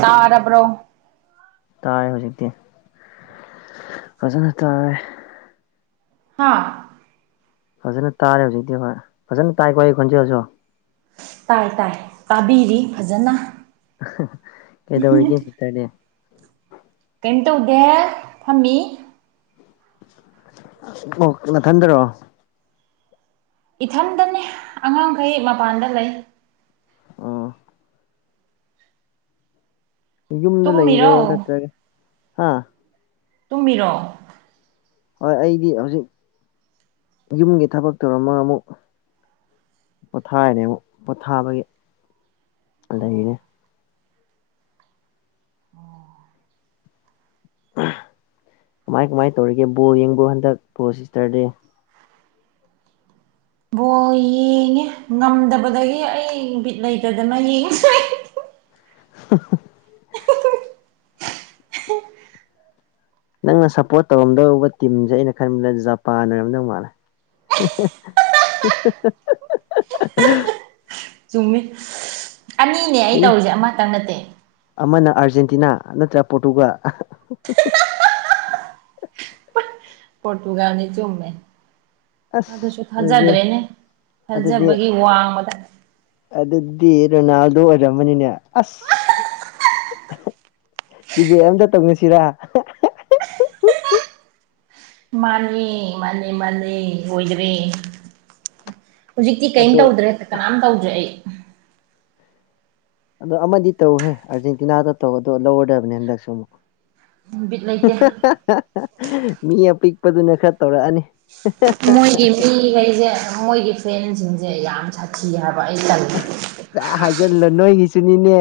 ꯇꯥ ꯑꯔꯄ꯭ꯔꯣ ꯇꯥꯏꯦ ꯍꯧꯖꯤꯛꯇꯤ ꯐꯖꯅ ꯇꯥꯔꯦ ꯍꯥ ꯐꯖꯅ ꯇꯥꯔꯦ ꯍꯧꯖꯤꯛꯇꯤ ꯍꯣꯏ ꯐꯖꯅ ꯇꯥꯏꯀꯣ ꯑꯩ ꯈꯣꯟꯖꯦꯜꯁꯨ ꯇꯥꯏ ꯇꯥꯏ ꯇꯥꯕꯤꯔꯤ ꯐꯖꯅ ꯀꯩꯗ ꯍꯔꯒꯦ ꯁꯤ ꯇꯗꯤꯦ ꯀꯩꯅꯝ ꯇꯧꯗꯦ ꯐꯝꯃꯤ ꯃꯊꯟꯗꯔꯣ ꯏꯊꯝꯗꯅꯦ ꯑꯉꯥꯡꯈꯩ ꯃꯄꯥꯟꯗ ꯂꯩ ꯑꯣ ꯌꯨꯝꯗ ꯂꯩꯔꯣ ꯇꯨꯝꯃꯤꯔꯣ ꯅꯠꯇ꯭ꯔꯒ ꯍꯥꯥ ꯇꯨꯝꯃꯤꯔꯣ ꯍꯣꯏ ꯑꯩꯗꯤ ꯍꯧꯖꯤꯛ ꯌꯨꯝꯒꯤ ꯊꯕꯛ ꯇꯧꯔꯝꯃꯒ ꯑꯃꯨꯛ ꯄꯣꯊꯥꯏꯅꯦ ꯑꯃꯨꯛ ꯄꯣꯊꯥꯕꯒꯤ ꯂꯩꯅꯦ ꯀꯃꯥꯏ ꯀꯃꯥꯏ ꯇꯧꯔꯤꯒꯦ ꯕꯣ ꯌꯦꯡꯕ꯭ꯔꯣ ꯍꯟꯗꯛ ꯕꯣ ꯁꯤꯁꯇꯔꯗꯤ ꯕꯣ ꯌꯦꯡꯉꯦ ꯉꯝꯗꯕꯗꯒꯤ ꯑꯩ ꯅꯨ ꯃꯤꯠ ꯂꯩꯇꯗꯅ ꯌꯦꯡꯉ [inaudible] [unintelligible] [inaudible] [unintelligible] ꯅꯪꯅ ꯁꯞꯄꯣꯔꯠ ꯇꯧꯔꯝꯗꯧꯧꯕ ꯇꯤꯝꯁꯦ ꯑꯩꯅ ꯈꯟꯕꯗ ꯖꯄꯥꯟ ꯑꯣꯏꯔꯝꯗꯧ ꯃꯥꯜꯂꯦ [unintelligible] [inaudible] ꯆꯨꯝꯃꯤ ꯑꯅꯤꯅꯦ ꯑꯩ ꯇꯧꯔꯤꯁꯦ ꯑꯃꯇꯪ ꯅꯠꯇꯦ ꯑꯃꯅ ꯑꯥꯔꯖꯦꯟꯇꯤꯅꯥ ꯅꯠꯇ꯭ꯔꯥ ꯄꯣꯔꯇꯨꯒꯜ ꯄꯣꯣꯔꯇꯨꯒꯂꯤꯅꯤ ꯆꯨꯝꯃꯦ ꯑꯁ ꯑꯗꯨꯁꯨ ꯑꯗꯨꯗꯤ ꯊꯥꯖꯗ꯭ꯔꯦꯅꯦ ꯑꯗꯨꯗꯤ ꯊꯥꯖꯕꯒꯤ ꯋꯥꯡꯃꯗ ꯑꯗꯨꯗꯤ ꯔꯣꯅꯥꯜꯗꯣ ꯑꯣꯏꯔꯝꯃꯅꯤꯅꯦ ꯑꯁ ꯇꯤꯚꯤ ꯑꯝꯇ ꯇꯧꯅꯁꯤꯔꯥ ꯃꯥꯅꯦ ꯃꯥꯅꯦ ꯃꯥꯅꯦ ꯑꯣꯏꯈ꯭ꯔꯦ ꯍꯧꯖꯤꯛꯇꯤ ꯀꯩꯝ ꯑꯗꯣ ꯇꯧꯗ꯭ꯔꯦ ꯍꯦ ꯀꯅꯥꯝꯇ ꯇꯧꯗ꯭ꯔꯦ ꯑꯩ ꯑꯗꯣ ꯑꯃꯗꯤ ꯇꯧꯍꯦ ꯑꯥꫪꯖꯦꯟꯇꯤꯅꯥꯗ ꯇꯧꯒꯗ ꯂꯧꯔꯗꯕꯅꯦ ꯍꯟꯗꯛꯁꯨ ꯑꯃꯨꯛ ꯕꯤꯠ ꯂꯩꯇꯦ ꯃꯤ ꯑꯄꯤꯛꯄꯗꯨꯅ ꯈꯔ ꯇꯧꯔꯛꯑꯅꯤ ꯃꯣꯏꯒꯤ ꯃꯤꯈꯩꯁꯦ ꯃꯣꯏꯒꯤ ꯐ꯭ꯔꯦꯟꯁꯤꯡꯁꯦ ꯌꯥꯝ ꯁꯥꯊꯤ ꯍꯥꯏꯕ ꯑꯩ ꯇꯜꯂꯤ ꯍꯥꯏꯖꯤꯜꯂꯣ ꯅꯣꯏꯒꯤꯁꯨꯅꯤꯅꯦ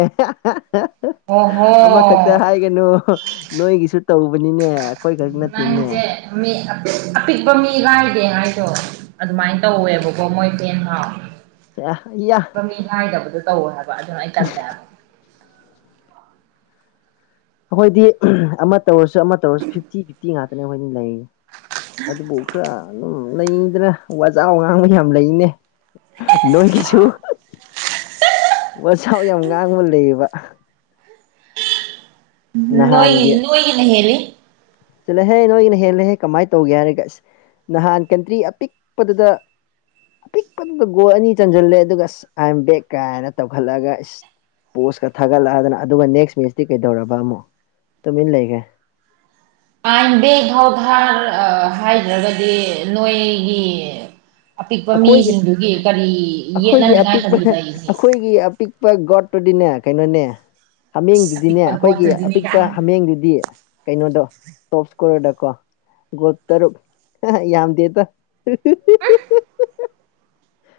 ꯑꯣꯍꯣ ꯑꯃꯈꯛꯇ ꯍꯥꯏꯒꯅꯨ ꯅꯣꯏꯒꯤꯁꯨ ꯇꯧꯕꯅꯤꯅꯦ ꯑꯩꯈꯣꯏ ꯈꯛ ꯅꯠꯇꯦꯅꯦ ꯌꯥ ꯅꯪꯁꯦ ꯃꯤ ꯑꯄꯤꯛꯄ ꯑꯄꯤꯛꯄꯃꯤ ꯂꯥꯏꯗꯦ ꯍꯥꯏ ꯗꫭ ꯑꯗꯨꯃꯥꯏꯅ ꯇꯧꯋꯦꯕꯀꯣ ꯃꯣꯏ ꯐꯦꯟ ꯍꯥꯎ ꯑꯩꯈꯣꯏꯗꯤ ꯑꯄꯤꯛꯄ ꯃꯤ ꯍꯥꯏꯥꯏꯗꯕꯗꯣ ꯇꯧꯋꯦ ꯍꯥꯏꯕ ꯑꯗꯨꯅ ꯑꯩ ꯇꯟꯗꯦꯕ ꯑꯩꯈꯣꯏꯗꯤ ꯑꯃ ꯇꯧꯔꯁꯨ ꯑꯃ ꯇꯧꯔꯁꯨ ꯐꯤꯐꯇꯤ ꯐꯤꯐꯇꯤ ꯉꯥꯛꯇꯅꯦ ꯑꯩꯈꯣꯏꯅ ꯂꯩꯔꯤ ꯑꯗꯨ ꯈꯔ ꯅꯨꯝ ꯂꯩꯗꯅ ꯋꯥꯖꯥꯎ ꯉꯥꯡꯕ ꯌꯥꯝ ꯂꯩꯅꯦ ꯅꯣꯏꯒꯤꯁꯨ ꯋꯥꯖꯥꯎ ꯌꯥꯝ ꯉꯥꯡꯕ ꯂꯩꯌꯦꯕ ꯅꫭꯏ ꯅꫭꯏꯒꯤꯅ ꯍꯦꯜꯂꯤ ꯆꯜꯂꫭꯍꯦ ꯅꯣꯏꯒꯤꯅ ꯍꯦꯜꯂꯦꯍꯦ ꯀꯃꯥꯏꯅ ꯇꯧꯒꯦ ꯍꯥꯏꯔꯒꯁ ꯅꯍꯥꯟ ꯀꯟꯇ꯭ꯔꯤ ꯑꯄꯤꯛꯄꯗꯨꯗ ꯑꯄꯤꯛꯄꯗꯨꯗ ꯒꯣꯜ ꯑꯅꯤ ꯆꯟꯁꯤꯜꯂꯦ ꯑꯗꯨꯒ ꯑꯁ ꯑꯥꯏ ꯑꯦꯝ ꯕꯦꯛ ꯀꯥꯏꯅ ꯇꯧꯈꯠꯂꯛꯑꯒ ꯏꯁ ꯄꯣꯁꯀ ꯊꯥꯒꯠꯂꯛꯑꯗꯅ ꯑꯗꯨꯒ ꯅꯦꯛꯁ ꯃꯦꯠꯆꯇꯤ ꯀꯩꯗꯧꯔꯕ ꯑꯃꯨꯛ ꯇꯃꯤꯟ ꯂꯩꯒ꯭ꯔꯦ ꯑꯥꯔꯟꯗꯦ ꯊꯥꯎ ꯊꯥ ꯑ ꯍꯥꯏꯗ꯭ꯔꯒꯗꯤ ꯅꯣꯏꯒꯤ ꯑꯄꯤꯛꯄ ꯑꯩꯈꯣꯏꯒꯤ ꯃꯤꯁꯤꯡꯗꯨꯒꯤ ꯀꯔꯤ ꯑꯩꯈꯣꯏꯒꯤ ꯌꯦꯠꯅꯅꯤꯉꯥꯏ ꯀꯔꯤ ꯑꯄꯤꯛꯄ ꯂꯩꯁꯦ ꯇꫪꯗꯤꯅꯦ ꯀꯩꯅꯣꯅꯦ ꯏꯁ ꯍꯥꯃꯦꯡꯗꯨꯗꯤꯅꯦ ꯑꯄꯤꯛꯄ ꯑꯩꯈꯣꯏꯒꯤ ꯒꯣꯠꯇꯨꯗꯤꯅꯦ ꯑꯄꯤꯛꯄ ꯀꯥꯏꯅ ꯍꯥꯃꯦꯡꯗꯨꯗꯤ ꯀꯩꯅꯣꯗꯣ ꯇꯣꯞꯏꯁ꯭ꯀꫭꯔꫪ ꯗꯀꯣ ꯒꫭꯜ ꯇꯔꯨꯛ ꯌꯥꯝ ꯗꯦꯗ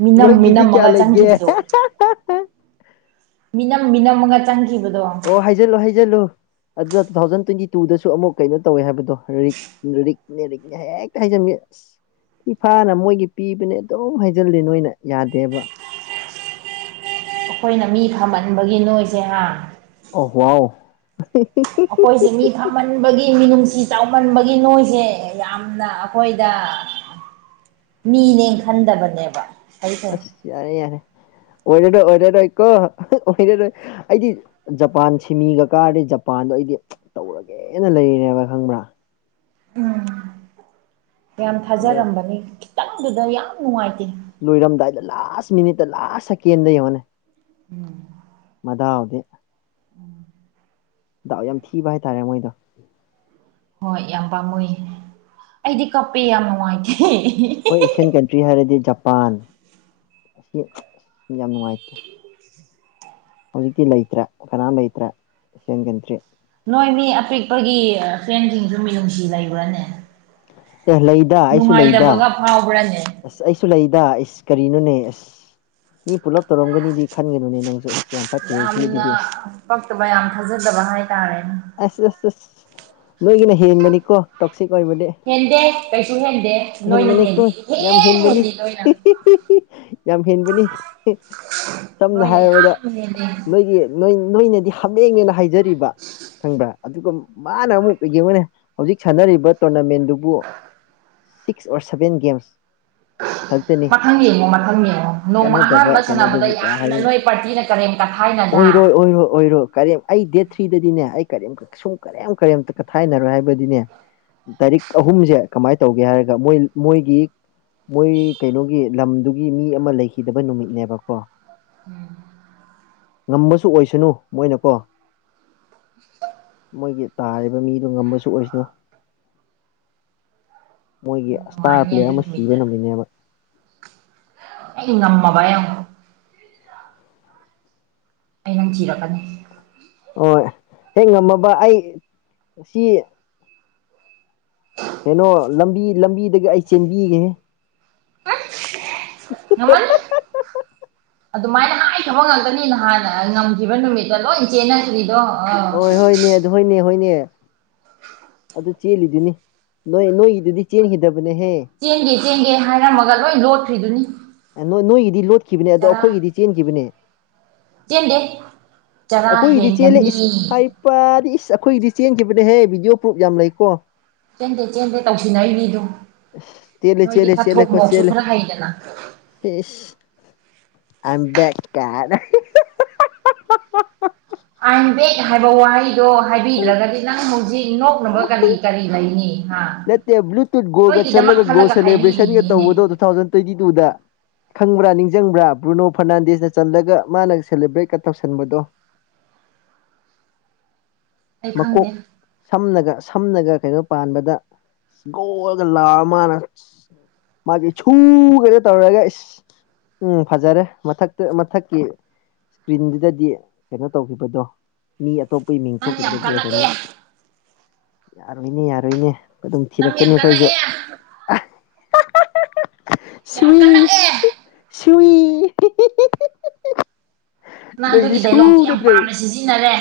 ꯃꯤꯅꯝ ꯀꯌꯥ ꯃꯤꯅꯝꯃꯒ ꯂꯩꯒꯦ ꯆꯪꯈꯤꯕꯗꯨ ꯃꯤꯅꯝ ꯃꯤꯅꯝꯃꯒ ꯆꯪꯈꯤꯕꯗꯣ ꯑꯣ ꯍꯥꯏꯖꯜꯂꯨ ꯍꯥꯏꯖꯜꯂꯨ ꯑꯗꯨꯅ ꯇꯨ ꯊꯥꯎꯖꯟ ꯇ꯭ꯋꯦꯟꯇꯤ ꯇꯨꯗꯁꯨ ꯑꯃꯨꯛ ꯀꯩꯅꯣ ꯇꯧꯋꯦ ꯍꯥꯏꯕꯗꯣ ꯔꯤꯛꯅꯦ ꯔꯤꯛꯅꯦ ꯔꯤꯛꯅꯦ ꯍ ꯍꯦꯛꯇ ꯍꯥꯏꯖꯟꯕꯤ ꯑꯁ ꯐꯤꯐꯥꯅ ꯃꯣꯏꯒꯤ ꯄꯤꯕꯅꯦ ꯑꯗꯨꯝ ꯍꯩꯖꯤꯜꯂꯤ ꯅꯣꯏꯅ ꯌꯥꯗꯦꯕ [unintelligible] ꯑꯩꯈꯣꯏꯅ ꯃꯤ ꯐꯝꯍꯟꯕꯒꯤ ꯅꯣꯏꯁꯦ ꯍꯥ ꯑꯣ ꯋꯥꯎ ꯑꯩꯈꯣꯏꯁꯦ ꯃꯤ ꯈꯝꯍꯟꯕꯒꯤ ꯃꯤꯅꯨꯡꯁꯤ ꯆꯥꯎꯃꯟꯕꯒꯤ ꯅꯣꯏꯁꯦ ꯌꯥꯝꯅ ꯑꯩꯈꯣꯏꯗ ꯃꯤꯅꯦ ꯈꯟꯗꯕꯅꯦꯕ ꯑꯩꯁꯦ ꯑꯁ ꯌꯥꯔꯦ ꯌꯥꯔꯦ ꯑꯣꯏ ꯑꯣꯏꯔꯔꯣꯏ ꯀꯣ ꯑꯣꯏꯔꯔꯣꯏ ꯑꯩꯗꯤ ꯖꯄꯥꯟ ꯁꯤꯃꯤꯒ ꯀꯥꯔꯗꯤ ꯖꯄꯥꯟꯗꯣ ꯑꯩꯗꯤ ꯇꯧꯔꯒꯦꯅ ꯂꯩꯔꯦꯕ ꯈꯪꯕ꯭ꯔ ꯎꯝ ꯌꯥꯝ ꯑꯗꯨꯒ ꯊꯥꯖꯔꯝꯕꯅꯤ ꯈꯤꯇꯪꯗꯨꯗ ꯌꯥꯝ ꯅꯨꯡꯉꯥꯏꯇꯦ ꯂꯣꯏꯔꯝꯗꯥꯏꯗ ꯂꯥꯁ ꯃꯤꯅꯤꯠꯇ ꯂꯥꯁ ꯁꯦꯀꯦꯟꯗ ꯌꯦꯡꯉꯅꯤ ꯎꯝ ꯃꯗꯤꯎꯗꯦ ꯗꯥꯎ ꯌꯥꯝ ꯊꯤꯕ ꯍꯥꯏꯇꯥꯔꯦ ꯃꯣꯏꯗꯣ ꯍꯣꯏ ꯌꯥꯝ ꯄꯥꯝꯃꯨ ꯑꯩꯗꯤ ꯀꯞꯄꯦ ꯌꯥꯝ ꯅꯨꯡꯉꯥꯏꯇꯦ ꯈꫭꯏ ꯑꯦꯁꯤꯌꯥꯟ ꯀꯟꯇ꯭ꯔꯤ ꯍꯥꯏꯔꯗꯤ ꯖꯄꯥꯟ ꯄꯥꯟ ꯑꯁꯤ ꯌꯥꯝ ꯅꯨꯡꯉꯥꯏꯇꯦ ꯍꯧꯖꯤꯛꯇꯤ ꯂꯩꯇ꯭ꯔꯦ ꯀꯅꯥꯝ ꯂꯩꯇ꯭ꯔꯦ ꯑꯦꯁꯤꯌꯥꯟ ꯀꯟꯇ꯭ꯔꯤ ꯍꯣꯏ ꯃꯤ ꯑꯄꯤꯛꯄꯒꯤ ꯐ꯭ꯔꯦꯟꯁꯤꯡꯁꯨ ꯃꯤ ꯅꯨꯡꯁꯤ ꯂꯩꯕ꯭ꯔꯅꯦ ꯑꯦ ꯂꯩꯗ ꯑꯩꯁꯨ ꯂꯩꯗ ꯐꯥꯎꯕ꯭ꯔꯥꯅꯦ ꯑꯁ ꯑꯩꯁꯨ ꯂꯩꯗ ꯑꯩꯁ ꯀꯔꯤꯅꯣꯅꯦ ꯑꯁ ꯃꯤ ꯄꯨꯂꯞ ꯇꯧꯔꯝꯒꯅꯤꯗꯤ ꯈꯟꯒꯅꯨꯅꯦ ꯅꯪꯁꯨ ꯑꯁ ꯌꯥꯝ ꯐꯠꯇꯦ ꯁꯤ ꯌꯥꯝꯅ ꯑꯗꯨꯗꯤ ꯄꯛꯇꯕ ꯌꯥꯝ ꯊꯥꯖꯗꯕ ꯍꯥꯏꯇꯥꯔꯦꯅꯦ ꯑꯁ ꯑꯁ ꯑꯁ ꯅꯣꯏꯒꯤꯅ ꯍꯦꯟꯕꯅꯤꯀꯣ ꯇꯣꯛꯁꯤꯛ ꯑꯣꯏꯕꯗꯤ ꯍꯦꯟꯗꯦ ꯀꯩꯁꯨ ꯍꯦꯟꯗꯦ ꯅꯣꯏꯅ ꯍꯦꯟꯕꯅꯤꯀꯣ ꯍꯦꯟꯜꯂꯤ ꯌꯥꯝ ꯍꯦꯟꯕꯅꯤ ꯌꯥꯝ ꯍꯦꯟꯕꯅꯤ ꯁꯝꯅ ꯅꯣꯏꯅ ꯌꯥꯝ ꯍꯥꯏꯔꯕꯗ ꯍꯦꯜꯂꯤ ꯅꯣꯏꯒꯤ ꯅꯣꯏꯅꯗꯤ ꯍꯥꯃꯦꯡꯉꯦꯅ ꯍꯥꯏꯖꯔꯤꯕ ꯈꯪꯕ꯭ꯔꯥ ꯑꯗꯨꯒ ꯃꯥꯅ ꯑꯃꯨꯛꯩ ꯌꯦꯡꯉꯅꯦ ꯍꯧꯖꯤꯛ ꯁꯥꯟꯅꯔꯤꯕ ꯇꯣꯔꯅꯥꯃꯦꯟꯗꯨꯕꯨ ꯁꯤꯛꯁ ꯑꯣ ꯁꯚꯦꯟ ꯒꯦꯝꯁ ꯈꯛꯇꯅꯤ ꯃꯊꯪ ꯌꯦꯡꯉꯣ ꯃꯊꯪ ꯌꯦꯡꯉꯣ ꯅꯣꯡꯃ ꯀꯥꯟꯅꯗꯕ ꯑꯍꯥꯟꯕ ꯁꯥꯟꯅꯕꯗ ꯀꯩꯅꯣꯗꯨꯕꯨ ꯀꯌꯥ ꯌꯥꯝꯅ ꯍꯥꯏꯗꯅ ꯅꯣꯏ ꯄꯥꯔꯇꯤꯅ ꯀꯔꯦꯝ ꯀꯊꯥꯏ ꯑꯣꯏꯔꯣꯏ ꯑꯣꯏꯔꯣꯏ ꯑꯣꯏꯔꯣꯏ ꯀꯔꯤ ꯑꯩ ꯗꯦꯠ ꯊ꯭ꯔꯤꯗꯗꯤꯅꯦ ꯑꯩ ꯀꯔꯤꯝ ꯁꯨꯝ ꯀꯔꯤꯝ ꯀꯔꯤꯝꯇ ꯀꯊꯥꯏꯅꯔꯣꯏ ꯍꯥꯏꯕꯗꯤꯅꯦ ꯇꯥꯔꯤꯛ ꯑꯍꯨꯝꯁꯦ ꯀꯃꯥꯏꯅ ꯇꯧꯒꯦ ꯍꯥꯏꯔꯒ ꯃꯣꯏ ꯃꯣꯏꯒꯤ ꯃꯣꯏ ꯀꯩꯅꯣꯒꯤ ꯂꯝꯗꯨꯒꯤ ꯃꯤ ꯑꯃ ꯂꯩꯈꯤꯗꯕ ꯅꯨꯃꯤꯠꯅꯦꯕꯀꯣ ꯎꯝ ꯉꯝꯕꯁꯨ ꯑꯣꯏꯁꯅꯨ ꯃꯣꯏꯅꯀꯣ ꯃꯣꯏꯒꯤ ꯇꯥꯔꯤꯕ ꯃꯤꯗꯣ ꯉꯝꯕꯁꯨ ꯑꯣꯏꯁꯤꯅꯨ [unintelligible] ꯃꯣꯏꯒꯤ ꯅꯪ ꯏꯁꯇꯥꯔ ꯅꯨꯡꯉꯥꯏꯅꯤ ꯄ꯭ꯂꯦꯌꯔ ꯑꯗꯨ ꯑꯃ ꯁꯤꯕ ꯅꯨꯃꯤꯠꯇ ꯅꯝꯃꯤꯅꯦꯕ ꯏ ꯉꯝꯃꯕꯥꯏ ꯑ ꯑꯩ ꯅꯪ ꯊꯤꯔꯛꯀꯅꯤ ꯍꯣꯏ ꯍꯦꯛ ꯉꯝꯃꯕ ꯑꯩ ꯁꯤ ꯀꯩꯅꯣ ꯂꯝꯕꯤ ꯂꯝꯕꯤꯗꯒꯤ ꯑꯩ ꯆꯦꯟꯕꯤꯒꯦꯍꯦ ꯉꯃꯜ ꯑꯗꯨꯃꯥꯏꯅ ꯍꯥꯏꯕ ꯉꯥꯛꯇꯅꯤ ꯅꯍꯥꯟꯅ ꯉꯝꯈꯤꯕ ꯅꯨꯃꯤꯠꯇ ꯂꯣꯏ ꯆꯦꯟꯅꯈ꯭ꯔꯤ ꯍꯣꯏ ꯍꯣꯏꯅꯦ ꯑꯗꯨ ꯍꯣꯏꯅꯦ ꯍꯣꯏꯅꯦ ꯑꯗꯨ ꯆꯦꯜꯂꯤꯗꯨꯅꯤ ꯅꯣꯏ ꯅꯣꯏꯒꯤꯗꯨꯗꯤ ꯆꯦꯟꯈꯤꯗꯕꯅꯦꯍꯦ ꯆꯦꯡꯒꯦ ꯍꯥꯏꯔꯝꯃꯒ ꯂꯣꯏ ꯂꯣꯠꯈ꯭ꯔꯤꯗꯨꯅꯤ ꯅ ꯅꯣꯏꯒꯤꯗꯤ ꯂꯣꯠꯈꯤꯕꯅꯦ ꯑꯗꯣ ꯑꯩꯈꯣꯏꯒꯤꯗꯤ ꯆꯦꯟꯈꯤꯕꯅꯦ ꯦꯟꯗꯦ ꯑꯩꯈꯣꯏꯒꯤꯗꯤ ꯆꯦꯜꯂꯦ ꯏꯁ ꯍꯥꯏꯗꯤ ꯏꯁ ꯑꯩꯈꯣꯏꯒꯤꯗꯤ ꯆꯦꯟꯈꯤꯕ ꯍꯦ ꯚꯗꯤꯑꯣ ꯄ꯭ꯔꯨꯨꯞ ꯌꯥꯝ ꯂꯩꯀꯣ ꯆꯦꯟꯗꯦ ꯆꯦꯟꯗꯦ ꯇꯧꯁꯤꯅ ꯑꯩ ꯃꯤꯗꯣ ꯆꯦꯂ ꯆꯦꯂ ꯆꯦꯂ ꯀ ꯆꯦꯂ ꯈꯔ ꯍꯩꯗꯅ ꯑꯝꯕ ꯀꯔ ꯑꯥꯏꯟ ꯕꯦꯦꯛ ꯍꯥꯏꯕ ꯋꯥꯍꯩꯗꯣ ꯍꯥꯏꯕꯤꯗ꯭ꯔꯒꯗꯤ ꯅꯪ ꯃꯨꯖꯤꯛ ꯅꯣꯛꯅꯕ ꯀꯔꯤ ꯀꯔꯤ ꯑꯅꯤ ꯅꯠꯇꯦ ꯕ꯭ꯂꯨꯇꯨꯠ ꯒꯣꯜꯒ ꯆꯠꯂꯒ ꯒꯣꯜ ꯈꯜꯂꯒ ꯁꯦꯂꯦꯕ꯭ꯔꯦꯁꯟꯒ ꯍꯥꯏꯕꯤꯔꯤꯅꯤꯅꯦ ꯇꯧꯕꯗꯣ ꯇꯨ ꯊꯥꯎꯖꯟ ꯇ꯭ꯋꯦꯟꯇꯤ ꯇꯨꯗ ꯈꯪꯕ꯭ꯔꯥ ꯅꯤꯡꯁꯤꯡꯕ꯭ꯔꯥ ꯕ꯭ꯔꯨꯅꯣ ꯐꯔꯅꯥꯟꯗꯤꯁꯅ ꯆꯜꯂꯒ ꯃꯥꯅ ꯁꯦꯂꯦꯕ꯭ꯔꯦꯠꯀ ꯇꯧꯁꯟꯕꯗꯣ [inaudible] ꯑꯩ ꯃꯀꯣꯛ ꯈꯪꯗꯦ ꯁꯝꯂꯒ ꯁꯝꯅꯒ ꯀꯩꯅꯣ ꯄꯥꯟꯕꯗ ꯣꯜꯂꯒ ꯂꯥꯛꯑ ꯃꯥꯅ ꯃꯥꯒꯤ ꯁꯨꯒꯩꯅꯣ ꯇꯧꯔꯒ ꯏꯁ ꯎꯝ ꯐꯖꯔꯦ ꯃꯊꯛꯇ ꯃꯊꯛꯀꯤ ꯏꯁꯀ꯭ꯔꯤꯟꯗꯨꯗꯗꯤ ꯀꯩꯅꯣ ꯇꯧꯈꯤꯕꯗꯣ ꯃꯤ ꯑꯇꯣꯞꯄ ꯏ ꯅꯪ ꯌꯥꯝ ꯊꯣꯛꯣꯛꯈꯤꯕꯗꯕꯣ ꯑꯣꯖꯅ ꯀꯜꯂꯛꯑꯦ ꯌꯥꯔꯣꯏꯅꯦ ꯌꯥꯔꯣꯏꯅꯦ ꯑꯗꯨꯝ ꯅꯪ ꯌꯥꯝ ꯊꯤꯔꯛꯀꯅꯤ ꯑꯩꯈꯣꯏꯁꯨ ꯀꯜꯂꯛꯑꯦ ꯌꯥꯝ ꯁꯨꯏ ꯀꯟꯅꯒꯦ ꯁꯨꯏ ꯅꯪ ꯅꯣꯏꯒꯤꯗꯤ ꯑꯗꯨꯒꯤ ꯁꯨ ꯗꯥꯏꯂꯣꯛꯇꯣ ꯌꯥꯝ ꯄꯥꯝꯅ ꯁꯤꯖꯤꯟꯅꯔꯦ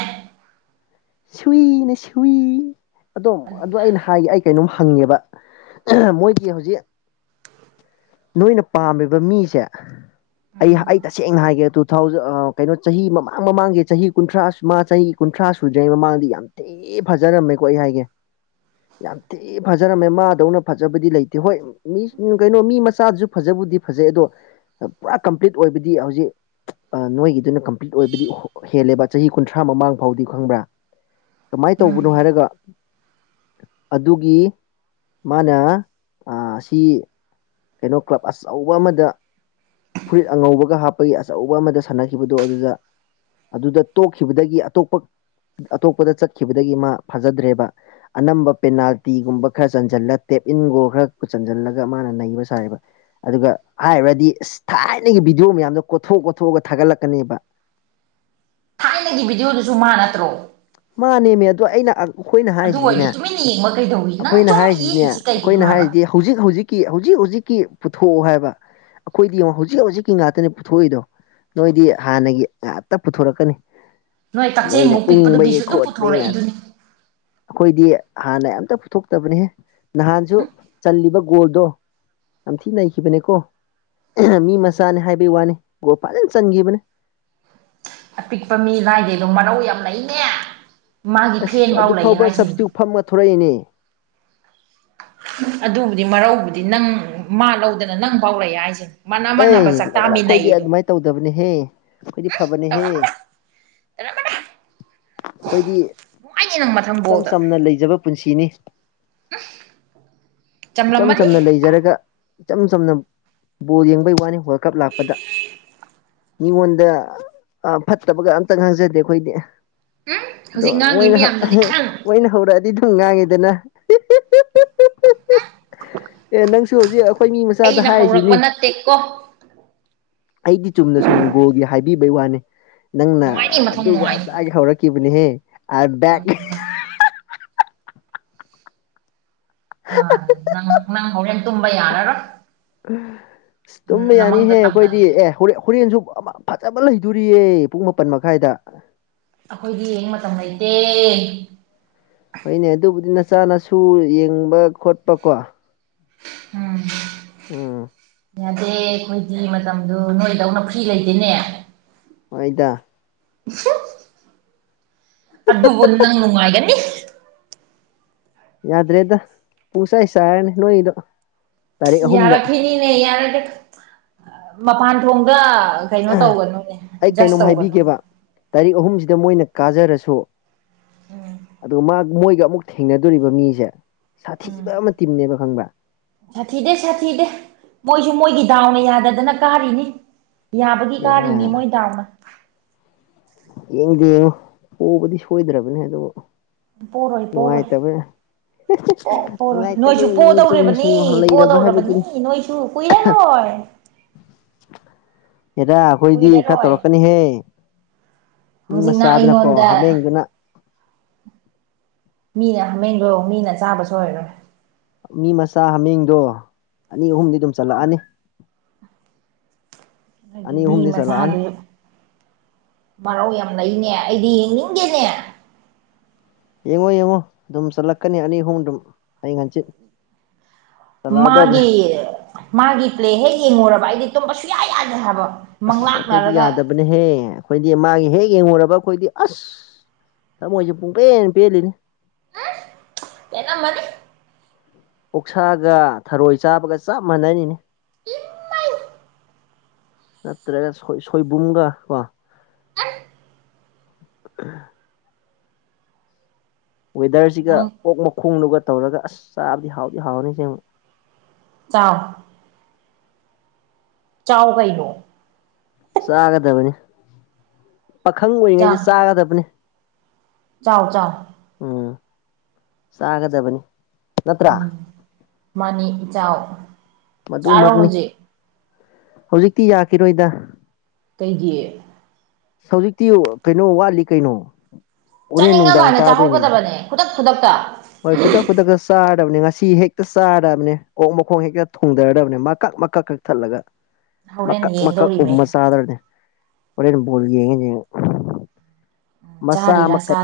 ꯁꯨꯏꯅꯦ ꯁꯨꯏ ꯑꯝ ꯑꯗꯨ ꯑꯗꯨꯅ ꯑꯩꯅ ꯍꯥꯏꯒ ꯑꯩ ꯀꯩꯅꯣꯝ ꯐꯪꯉꯦꯕ ꯃꯣꯏꯗꯤ ꯍꯧꯖꯤꯛ ꯅꯣꯏꯅ ꯄꯥꯝꯃꯤꯕ ꯃꯤꯁꯦ ꯑꯩ ꯑꯩ ꯎꯝ ꯇꯁꯦꯡꯅ ꯍꯥꯏꯒꯦ ꯇꯨ ꯊꯥꯎꯖꯟ ꯀꯩꯅꯣ ꯆꯍꯤ ꯃꯃꯥꯡ ꯃꯃꯥꯡꯒꯤ ꯆꯍꯤ ꯀꯨꯟꯊ꯭ꯔꯥ ꯃꯥ ꯆꯍꯤ ꯀꯨꯟꯊ꯭ꯔꯥ ꯁꯨꯗ꯭ꯔꯤꯉꯩ ꯃꯃꯥꯡꯗꯤ ꯌꯥꯝ ꯊꯤ ꯐꯖꯔꯝꯃꯦꯀꯣ ꯑꯩ ꯍꯥꯏꯒꯦ ꯌꯥꯝ ꯊꯤ ꯐꯖꯔꯝꯃꯦ ꯃꯥꯗꯧꯅ ꯐꯖꯕꯗꯤ ꯂꯩꯇꯦ ꯍꯣꯏ ꯃꯤ ꯀꯩꯅꯣ ꯃꯤ ꯃꯆꯥꯗꯨꯁꯨ ꯐꯖꯕ ꯕꯨꯗꯤ ꯐꯖꯩ ꯑꯗꯣ ꯄꯨꯔꯥ ꯀꯝꯄ꯭ꯂꯤꯠ ꯑꯣꯏꯕꯗꯤ ꯍꯧꯖꯤꯛ ꯅꯣꯏꯒꯤꯗꯨꯅ ꯀꯝꯄ꯭ꯂꯤꯠ ꯑꯣꯏꯕꯗꯤ ꯍꯦꯜꯂꯦꯕ ꯆꯍꯤ ꯀꯨꯟꯊ꯭ꯔꯥ ꯃꯃꯥꯡ ꯐꯥꯎꯗꯤ ꯈꯪꯕ꯭ꯔꯥ ꯀꯃꯥꯏꯅ ꯎꯝ ꯇꯧꯕꯅꯣ ꯍꯥꯏꯔꯒ ꯑꯗꯨꯒꯤ ꯃꯥꯅ ꯁꯤ ꯀꯩꯅꯣ ꯀ꯭ꯂꯕ ꯑꯆꯧꯕ ꯑꯃꯗ ꯐꯨꯔꯤꯠ ꯑꯉꯧꯕꯒ ꯍꯥꯞꯄꯒꯤ ꯑꯆꯧꯕ ꯑꯃꯗ ꯁꯥꯟꯅꯈꯤꯕꯗꯣ ꯑꯗꯨꯗ ꯑꯗꯨꯗ ꯇꯣꯛꯈꯤꯕꯗꯒꯤ ꯑꯇꯣꯞꯄ ꯑꯇꯣꯞꯄꯗ ꯆꯠꯈꯤꯕꯗꯒꯤ ꯃꯥ ꯐꯖꯗ꯭ꯔꯦꯕ ꯑꯅꯝꯕ ꯄꯦꯅꯥꯜꯇꯤꯒꯨꯝꯕ ꯈꯔ ꯆꯟꯁꯤꯜꯂ ꯇꯦꯞ ꯏꯟꯒꯣꯜ ꯈꯔ ꯆꯟꯁꯤꯜꯂꯒ ꯃꯥꯅ ꯅꯩꯕ ꯁꯥꯔꯤꯕ ꯑꯗꯨꯒ ꯍꯥꯏꯔꯨꯔꯗꯤ ꯑꯁ ꯊꯥꯏꯅꯒꯤ ꯚꯤꯗꯤꯑꯣ ꯃꯌꯥꯝꯗꯣ ꯀꯣꯊꯣꯛ ꯀꯣꯊꯣꯛꯑꯒ ꯊꯥꯒꯠꯂꯛꯀꯅꯦꯕ [unintelligible] ꯊꯥꯏꯅꯒꯤ ꯚꯤꯗꯤꯑꯣꯗꯨꯁꯨ ꯃꯥ ꯅꯠꯇ꯭ꯔꯣ ꯃꯥꯅꯦꯦꯝꯃꯦ ꯑꯗꯣ ꯑꯩꯅ ꯑꯩꯈꯣꯏꯅ ꯑꯗꯨ ꯍꯥꯏꯔꯤꯁꯤꯗꯤꯅꯦ ꯑꯣꯏꯔꯗꯤ ꯇꯨꯃꯤꯟꯅ ꯌꯦꯡꯕ ꯀꯩꯗꯧꯏ ꯅꯪ ꯑꯩꯈꯣꯏꯅ ꯁꯨꯝ ꯍꯥꯏꯔꯤꯁꯤꯗꯤꯅꯦ ꯌꯦꯛꯏꯁꯤ ꯀꯩꯒꯤꯅꯣ ꯑꯩꯈꯣꯏꯅ ꯍꯥꯏꯕ ꯍꯥꯏꯔꯤꯁꯤꯗꯤ ꯍꯧꯖꯤꯛ ꯍꯧꯖꯤꯛꯀꯤ ꯍꯧꯖꯤꯛ ꯍꯧꯖꯤꯛ ꯄꯨꯊꯣꯛꯎ ꯍꯥꯏꯕ ꯑꯩꯈꯣꯏꯗꯤ ꯌꯦꯡꯉ ꯍꯧꯖꯤꯛ ꯍꯧꯖꯤꯛꯀꯤ ꯉꯇꯅꯦ ꯄꯨꯊꯣꯛꯏꯗꯣ ꯅꯣꯏꯗꯤ ꯍꯥꯟꯅꯒꯤ ꯑꯇ ꯄꯨꯊꯣꯔꯛꯀꯅꯤ ꯅꯣꯏ ꯅꯣꯏꯅ ꯀꯛꯆꯦꯡꯃꯨꯛ ꯎꯪ ꯃ ꯄꯤꯛꯄꯗꯨꯒꯤꯁꯨ ꯑꯗꯨꯝ ꯌꯥ ꯄꯨꯊꯣꯔꯛꯏꯗꯨꯅꯤ ꯑꯩꯈꯣꯏ ꯍꯥꯟꯅ ꯑꯝꯇ ꯄꯨꯊꯣꯛꯇꯕꯅꯤꯍꯦ ꯅꯍꯥꯟꯁꯨ ꯆꯜꯂꯤꯕ ꯒꯣꯜꯗꯣ ꯌꯥꯝ ꯊꯤꯅꯈꯤꯕꯅꯦ ꯀꯣ ꯃꯤ ꯃꯆꯥꯅꯤ ꯍꯥꯏꯕꯒꯤ ꯋꯥꯅꯤ ꯒꯣ ꯐꯖꯅ ꯆꯟꯈꯤꯕꯅꯦ ꯑꯄꯤꯛꯄ ꯃꯤ ꯂꯅꯥꯏꯗꯩꯗꯣ ꯃꯔꯧ ꯌꯥꯝ ꯂꯩꯅꯦ ꯃꯥꯒꯤ ꯐꯦꯟ ꯑꯁ ꯐꯥꯎ ꯑꯗꯨ ꯂꯩꯌꯦ ꯐꯥꯎꯕ ꯍꯥꯏꯁꯤꯅꯦ ꯁꯞꯁꯇꯤꯇ꯭ꯌꯨꯠ ꯐꯝꯃ ꯊꯣꯔꯛꯏꯅꯦ ꯑꯗꯨꯕꯨꯗꯤ ꯃꯔꯧꯕꯨꯗꯤ ꯅꯪ ꯃꯥ ꯂꯧꯗꯅ ꯅꯪ ꯐꯥꯎꯔꯛꯑꯦ ꯍꯥꯏꯁꯦꯅꯦ ꯃꯅ ꯃꯟꯅꯕ ꯑꯦ ꯑꯩꯈꯣꯏꯗꯤ ꯆꯥꯛꯇꯥꯃꯤꯟꯅꯩꯗꯣ ꯑꯗꯨꯃꯥꯏꯅ ꯇꯧꯗꯕꯅꯦꯍꯦ ꯑꯩꯈꯣꯏꯗꯤ ꯐꯕꯅꯦꯍꯦ ꯊꯅ ꯃ ꯑꯩꯈꯣꯏꯗꯤ ꯃꯊꯪ ꯏꯆꯝ ꯕꯣꯜꯗ ꯆꯝꯅ ꯂꯩꯖꯕ ꯄꯨꯟꯁꯤꯅꯤ [unintelligible] ꯏꯆꯝ ꯆꯝꯂꯝꯃꯅꯤ ꯆꯝꯅ ꯂꯩꯖꯔꯒ ꯏꯆꯝ ꯆꯝꯅ ꯕꯣꯜ ꯌꯦꯡꯕꯩ ꯋꯥꯅꯤ ꯍꯛ ꯀꯞ ꯂꯥꯛꯄꯗ ꯃꯤꯉꯣꯟꯗ ꯐꯠꯇꯕꯒ ꯑꯝꯇꯪ ꯉꯥꯡꯖꯗꯦ ꯑꯩꯈꯣꯏꯗꯤ ꯎꯝ ꯑꯗꯣ ꯍꯧꯖꯤꯛ ꯉꯥꯡꯉꯤ ꯃꯣꯏꯅ ꯃꯌꯥꯝꯗꯨꯗꯤ ꯑꯩꯅ ꯃꯣꯏꯅ ꯍꯧꯔꯛꯑꯗꯤ ꯍꯥꯡꯗꯦꯅ ꯑꯦ ꯅꯪꯁꯨ ꯍꯧꯖꯤꯛ ꯑꯩꯈꯣꯏ ꯃꯤ ꯃꯆꯥꯗ ꯍꯧꯔꯛꯄ ꯍꯥꯏꯔꯤꯁꯤꯅꯤ ꯅꯠꯇꯦꯀꯣ ꯑꯩꯗꯤ ꯆꯨꯝꯅ ꯁꯨꯝ ꯒꯣꯜꯒꯤ ꯍꯥꯏ ꯄꯕꯩ ꯋꯥꯅꯦ ꯅꯪꯅ ꯅꯨꯡꯉꯥꯏꯅꯤ ꯃꯊꯪ ꯑꯗꯨꯒ ꯅꯨꯡꯉꯥꯏꯅꯤ ꯑꯗꯥꯏꯒꯤ ꯍꯧꯔꯛꯈꯤꯕꯅꯦꯍꯦ ꯑ ꯅꯨꯡꯉꯥꯏꯅꯤ ꯃꯊꯪ ꯑ ꯅ ꯅꯪ ꯍ ꯇꯕ ꯌꯥꯔꯔꯣ ꯇꯨꯝꯕ ꯌꯥꯅꯤꯍꯦ ꯑꯩꯈꯣꯏꯗꯤ ꯑꯦ ꯍꯦꯟ ꯍꯣꯔꯦꯟꯁꯨ ꯑꯃ ꯐꯖꯕ ꯂꯩꯗꯣꯔꯤꯌꯦ ꯄꯨꯡ ꯃꯥꯄꯟ ꯃꯈꯥꯏꯗ ꯑꯩꯈꯣꯏꯗꯤ ꯌꯦꯡ ꯃꯇꯝ ꯂꯩꯇꯦ ꯍꯣꯏꯅꯦ ꯑꯗꯨꯕꯨꯗꯤ ꯅꯆꯥꯅꯁꯨ ꯌꯦꯡꯕ ꯈꯣꯠꯄꯀꯣ ꯎꯝ ꯎꯝ ꯌꯥꯗꯦ ꯑꯩꯈꯣꯏꯗꯤ ꯃꯇꯝꯗꯨ ꯅꯣꯏꯗꯧꯅ ꯐ꯭ꯔꯤ ꯂꯩꯇꯦꯅꯦ ꯑꯣꯏꯣꯏꯗ [unintelligible] ꯑꯗꯨꯕꯨ ꯅꯪ ꯅꯨꯡꯉꯥꯏꯒꯅꯤ ꯌꯥꯗ꯭ꯔꯦꯗ ꯄꯨꯁ ꯍꯥꯏ ꯁꯥꯔꯅꯤ ꯅꯣꯏꯗꯣ ꯌꯥꯔꯛꯈꯤꯅꯤꯅꯦ ꯌꯥꯔꯦ ꯃꯄꯥꯟ ꯊꯣꯡꯗ ꯀꯩꯅꯣ ꯇꯧꯒꯅꯨꯅꯦ ꯑꯩ ꯖꯁ ꯀꯩꯅꯣꯝ ꯇꯧꯒꯅꯨꯅꯦ ꯍꯥꯏꯕꯤꯒꯦꯕ ꯇꯥꯔꯤꯛ ꯑꯍꯨꯝꯁꯤꯗ ꯃꯣꯏꯅ ꯀꯥꯖꯔꯁꯨ ꯎꯝ ꯑꯗꯨꯒ ꯃꯣꯏꯒ ꯑꯃꯨꯛ ꯊꯦꯡꯅꯗꯣꯔꯤꯕ ꯃꯤꯁꯦ ꯎꯝ ꯁꯥꯊꯤꯕ ꯑꯃ ꯇꯤꯝꯅꯦꯕ ꯈꯪꯕ꯭ꯔꯥ ꯁꯥꯊꯤꯗꯦ ꯁꯥꯊꯤꯗꯦ ꯃꯣꯏꯁꯨ ꯃꯣꯏꯒꯤ ꯗꯥꯎꯅ ꯌꯥꯗꯗꯅ ꯀꯥꯔꯤꯅꯤ ꯌꯥꯕꯒꯤ ꯍꯦꯔꯥ ꯀꯥꯔꯤꯅꯤ ꯃꯣꯏ ꯗꯥꯎꯅ ꯌꯦꯡꯗꯤ ꯌꯦꯡꯉꯣ ꯄꯨꯕꯗꯤ ꯁꯣꯏꯗ꯭ꯔꯕꯅꯦ ꯑꯗꯨꯕꯨ ꯄꯔꯣꯏ ꯄꯔꯣꯏ ꯅꯨꯡꯉꯥꯏꯇꯕ ꯄꯣꯛ ꯄꯣꯔꯣꯏ ꯅꯣꯏꯁꯨ ꯅꯨꯡꯉꯥꯏꯇꯕꯩ ꯄꯣ ꯅꯣꯡ ꯆꯨꯝ ꯁꯨꯝ ꯇꯧꯔꯤꯕꯅꯤ ꯄꯣ ꯂꯩꯔꯕ ꯇꯧꯔꯕꯅꯤ ꯅꯣꯏꯁꯨ ꯀꯨꯏꯔꯔꯣꯏ ꯑꯦꯗꯈꯣꯏꯗꯤ ꯏ ꯈꯔ ꯀꯨꯏꯔꯔꯣꯏ ꯇꯔꯛꯀꯥꯅꯤ ꯍꯦ ꯃꯤ ꯍꯧꯖꯤꯛꯅ ꯃꯆꯥꯗꯅꯀꯣ ꯑꯩꯉꯣꯟꯗ ꯍꯥꯕꯦꯡꯗꯨꯅ ꯃꯤꯅ ꯍꯥꯃꯦꯡꯗꯣ ꯃꯤꯅ ꯆꯥꯕꯁꯨ ꯑꯣꯏꯔꯣꯏ ꯃꯤ ꯃꯆꯥ ꯍꯥꯃꯦꯡꯗꯣ ꯑꯅꯤ ꯑꯍꯨꯝꯗꯤ ꯑꯗꯨꯝ ꯆꯠꯂꯛꯑꯅꯤ ꯑꯒꯤ ꯑꯅꯤ ꯃꯤ ꯑꯍꯨꯝꯗꯤ ꯆꯠꯂꯛꯑꯅꯤ ꯃꯆꯥꯗꯨ ꯃꯔꯧ ꯌꯥꯝ ꯏꯅꯦ ꯑꯩꯗꯤ ꯌꯦꯡꯅꯤꯡꯒꯦꯅꯦ ꯌꯦꯡꯉꯣ ꯌꯦꯡꯉꯣ ꯑꯗꯨꯝ ꯆꯠꯂꯛꯀꯅꯤ ꯑꯅꯤ ꯑꯍꯨꯝ ꯑꯗꯨꯝ ꯑꯩ ꯉꯟꯆꯤꯠ ꯃꯥꯒꯤ ꯃꯥꯒꯤ ꯄ꯭ꯂꯦ ꯍꯦꯛ ꯌꯦꯡꯉꯨꯔꯕ ꯑꯩꯗꯤ ꯇꯨꯝꯕ ꯁꯨꯡꯌꯥ ꯌꯥꯗꯦ ꯍꯥꯏꯕ ꯑꯁ ꯑꯩꯈꯣꯏꯗꯤ ꯃꯪꯂꯥꯛꯅꯔꯒ ꯌꯥꯗꯕꯅꯦꯍꯦ ꯑꯩꯈꯣꯏꯗꯤ ꯃꯥꯒꯤ ꯍꯦꯛ ꯌꯦꯡꯉꯨꯔꯕ ꯑꯩꯈꯣꯏꯗꯤ ꯑꯁ ꯊꯃꯣꯏꯁꯦ ꯄꯨꯡꯄꯦꯟ ꯄꯦꯜꯂꯤꯅꯤ ꯑ ꯌꯦꯟꯅ ꯃꯅꯤ ꯑꯣꯛꯁꯥꯒ ꯊꯔꯣꯏ ꯆꯥꯕꯒ ꯆꯞ ꯃꯥꯟꯅꯅꯤꯅꯦ ꯏ ꯅꯠꯇ꯭ꯔꯒꯣꯏ ꯁꯣꯏꯕꯨꯝꯒ ꯀꯣ ꯑ ꯑ ꯋꯦꯗꯔꯁꯤꯒ ꯅꯪ ꯑꯣꯛ ꯃꯈꯣꯡꯗꯨꯒ ꯇꯧꯔꯒ ꯑꯁ ꯆꯥꯕꯗꯤ ꯍꯥꯎꯗꯤ ꯍꯥꯎꯔꯅꯤꯁꯦ ꯑꯃꯛ ꯆꯥꯎ ꯆꯥꯎ ꯀꯩꯅꯣ ꯆꯥꯒꯗꯕꯅꯤ ꯄꯥꯈꯪ ꯆꯥꯎ ꯑꯣꯏꯔꯤꯉꯩꯗ ꯆꯥꯒꯗꯕꯅꯤ ꯆꯥꯎ ꯆꯥꯎ ꯎꯝ ꯆꯥꯒꯗꯕꯅꯤ ꯅꯠꯇ꯭ꯔꯥ ꯎꯝ ꯃꯥꯅꯤ ꯏꯆꯥꯎ ꯆꯥꯔꯣ ꯃꯗꯨꯃꯛꯅꯤ ꯍꯧꯖꯤꯛ ꯍꯧꯖꯤꯛꯇꯤ ꯌꯥꯈꯤꯔꯣꯏꯗ ꯀꯩꯒꯤ ꯍꯧꯖꯤꯛꯇꯤ ꯀꯩꯅꯣ ꯋꯥꯠꯂꯤ ꯀꯩꯅꯣ ꯎꯣꯔꯦꯟ ꯆꯥꯅꯤꯡꯉ ꯅꯨꯡꯗꯥꯡ ꯀꯥꯟꯗ ꯆꯥꯗꯣꯏꯅꯦ ꯆꯥꯍꯧꯒꯗꯕꯅꯦ ꯈꯨꯗꯛ ꯈꯨꯗꯛꯇ ꯍꯣꯏ ꯀꯗ ꯀꯨ ꯀ ꯁꯥ ꯉꯁꯤ ꯍꯦꯛꯇ ꯆꯥꯗꯕꯅꯤ ꯀꯣꯛ ꯃꯈꯣꯡ ꯍꯦꯛꯇ ꯊꯣꯡꯊꯔꯗꯕꯅꯦ ꯃꯀꯛ ꯃꯀꯛ ꯀꯛ ꯊꯠꯂꯒ ꯍꯣꯔꯦꯟ ꯃꯀꯛ ꯃꯀꯛ ꯌꯦꯡꯗꯧꯔꯤꯃꯦ ꯎꯃ ꯆꯥꯗ꯭ꯔꯅꯦ ꯑꯣꯔꯣ ꯆꯔ ꯍꯔ ꯁꯥꯠ